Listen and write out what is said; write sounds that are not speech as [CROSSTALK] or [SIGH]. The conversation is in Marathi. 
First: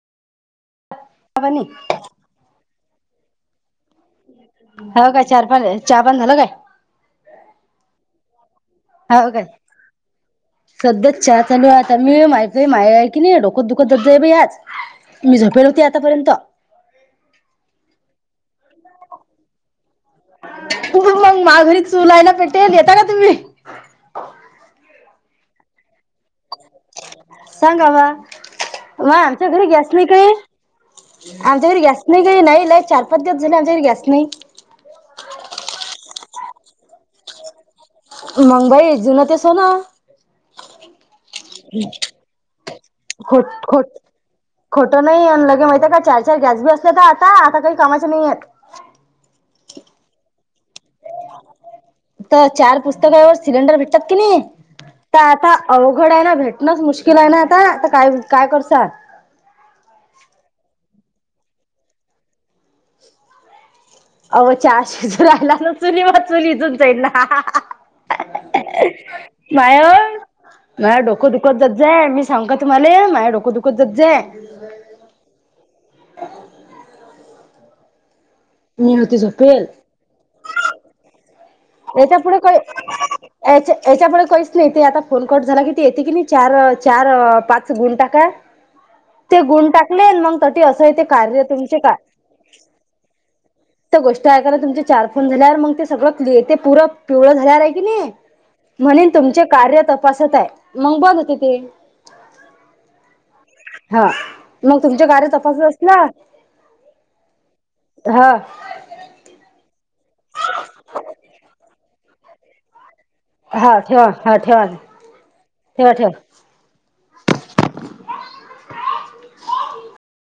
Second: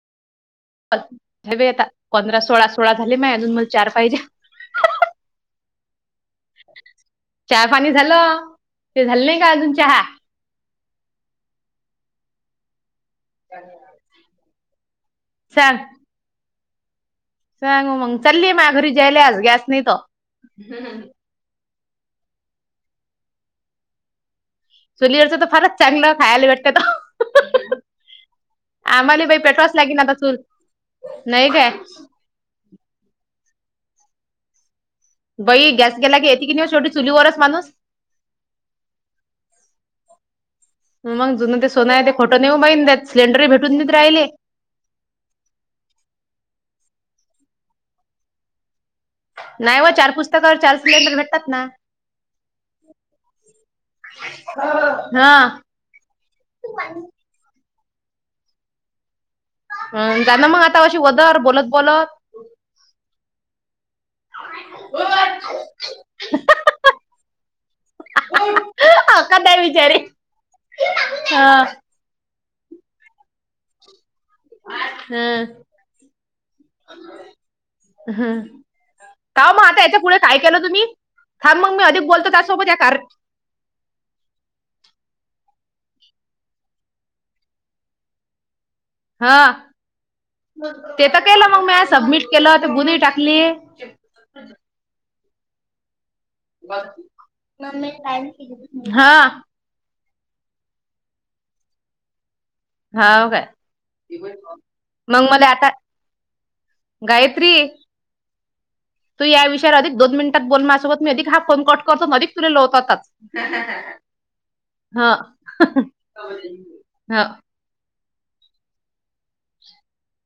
पाणी आता पंधरा सोळा सोळा झाले म अजून मग चार पाहिजे हो काय चाहा पाणी चाहा पाणी झालं काय? चहा पाणी झालं ते झाल हो नाही काय का अजून चहा सध्याच चहा आता लई नियम आहेत माया की नाही डोकत दुखत होत बाई आज मी झोपेल सांग होती आतापर्यंत सांग मग चाली मा घरी जायायला आज गॅस नाही त मग मा घरी चुल आहे ना पेटेल येता का तुम्ही चुलीवरच तर फारच चांगलं खायेला भेटलं सांगा बा आम्हाले बाई पेटव्हावीच लागेन आता चूल. नाही काय आमच्याकडं गॅस नाही काही नाही लाईट चार, पांच दिवस झाले, आमच्याकड गॅस नाही. बाई गॅस गेला की, येते की नाही शेवटी चुलीवरच माणूस. मंग बाई जुनं ते सोनं. मग जुंन ते सोनं आहे, ते खोटं नई ओ माई. त्यात खोट सिलेंडरे भेटून खोट नईत राहिले. खोटं नाही आणि लगे माहित आहे का? चार, चार गॅस बी असले का आता. आता काही कामाचे नाहीयेतं. नाही व चार पुस्तकावर, चार सिलेंडर भेटतात ना. तर चार पुस्तकावर सिलेंडर भेटतात की नाही? तर आता हा अवघड आहे ना, भेटणंच मुश्किल आहे ना आता. आ काय काय करसा? हम्म, जाना मग आता अशी वदर बोलत बोलत. [UNINTELLIGIBLE] आव चा शिजू राहिला ना चुलीवर, चुल विजून जाईल ना. का नाही नाय ओ, विचारे माय डोख दुःखत हा जात जाम सांगू का तुम्हाले? माय डोक दुखत जत जाय [UNINTELLIGIBLE] मी होती का झोपेल मग आता याच्या पुढे काय केलं तुम्ही? थांब मग मी अधिक याच्या बोलतो पुुढे काही त्यासोबत, या कार- - याच्या याच्यापुढं काहीच नाही. ते आता फोन कट झाला की, ते येते की नाही चार, चार, पाच गुण टाका हा ते गुण टाकले, मग तस असं येते ते तर कार्य केलं मग तुमचे म्या का सबमिट केलं तर [UNINTELLIGIBLE] टाकली ते गोष्ट आहे. खरं तुमचे चार फोन झाल्यावर मंग ते सगळं ते पूर पिवळ झाल्यावर हाय कनी म्हनिन, हा तुमचे कार्य त पासत आहे, मग बग तीते. हाव काय हा, मग तुमच्या कार्य मला तपासत आता असल्या गायत्री हा. तू या विषयावर अधिक दोन मिनिटात बोल माझ्यासोबत. मी अधिक हा फोन कट करतो, अधिक तुले लवतात. हा ठेवा हा ठेवा ठेवा ठेवा [UNINTELLIGIBLE]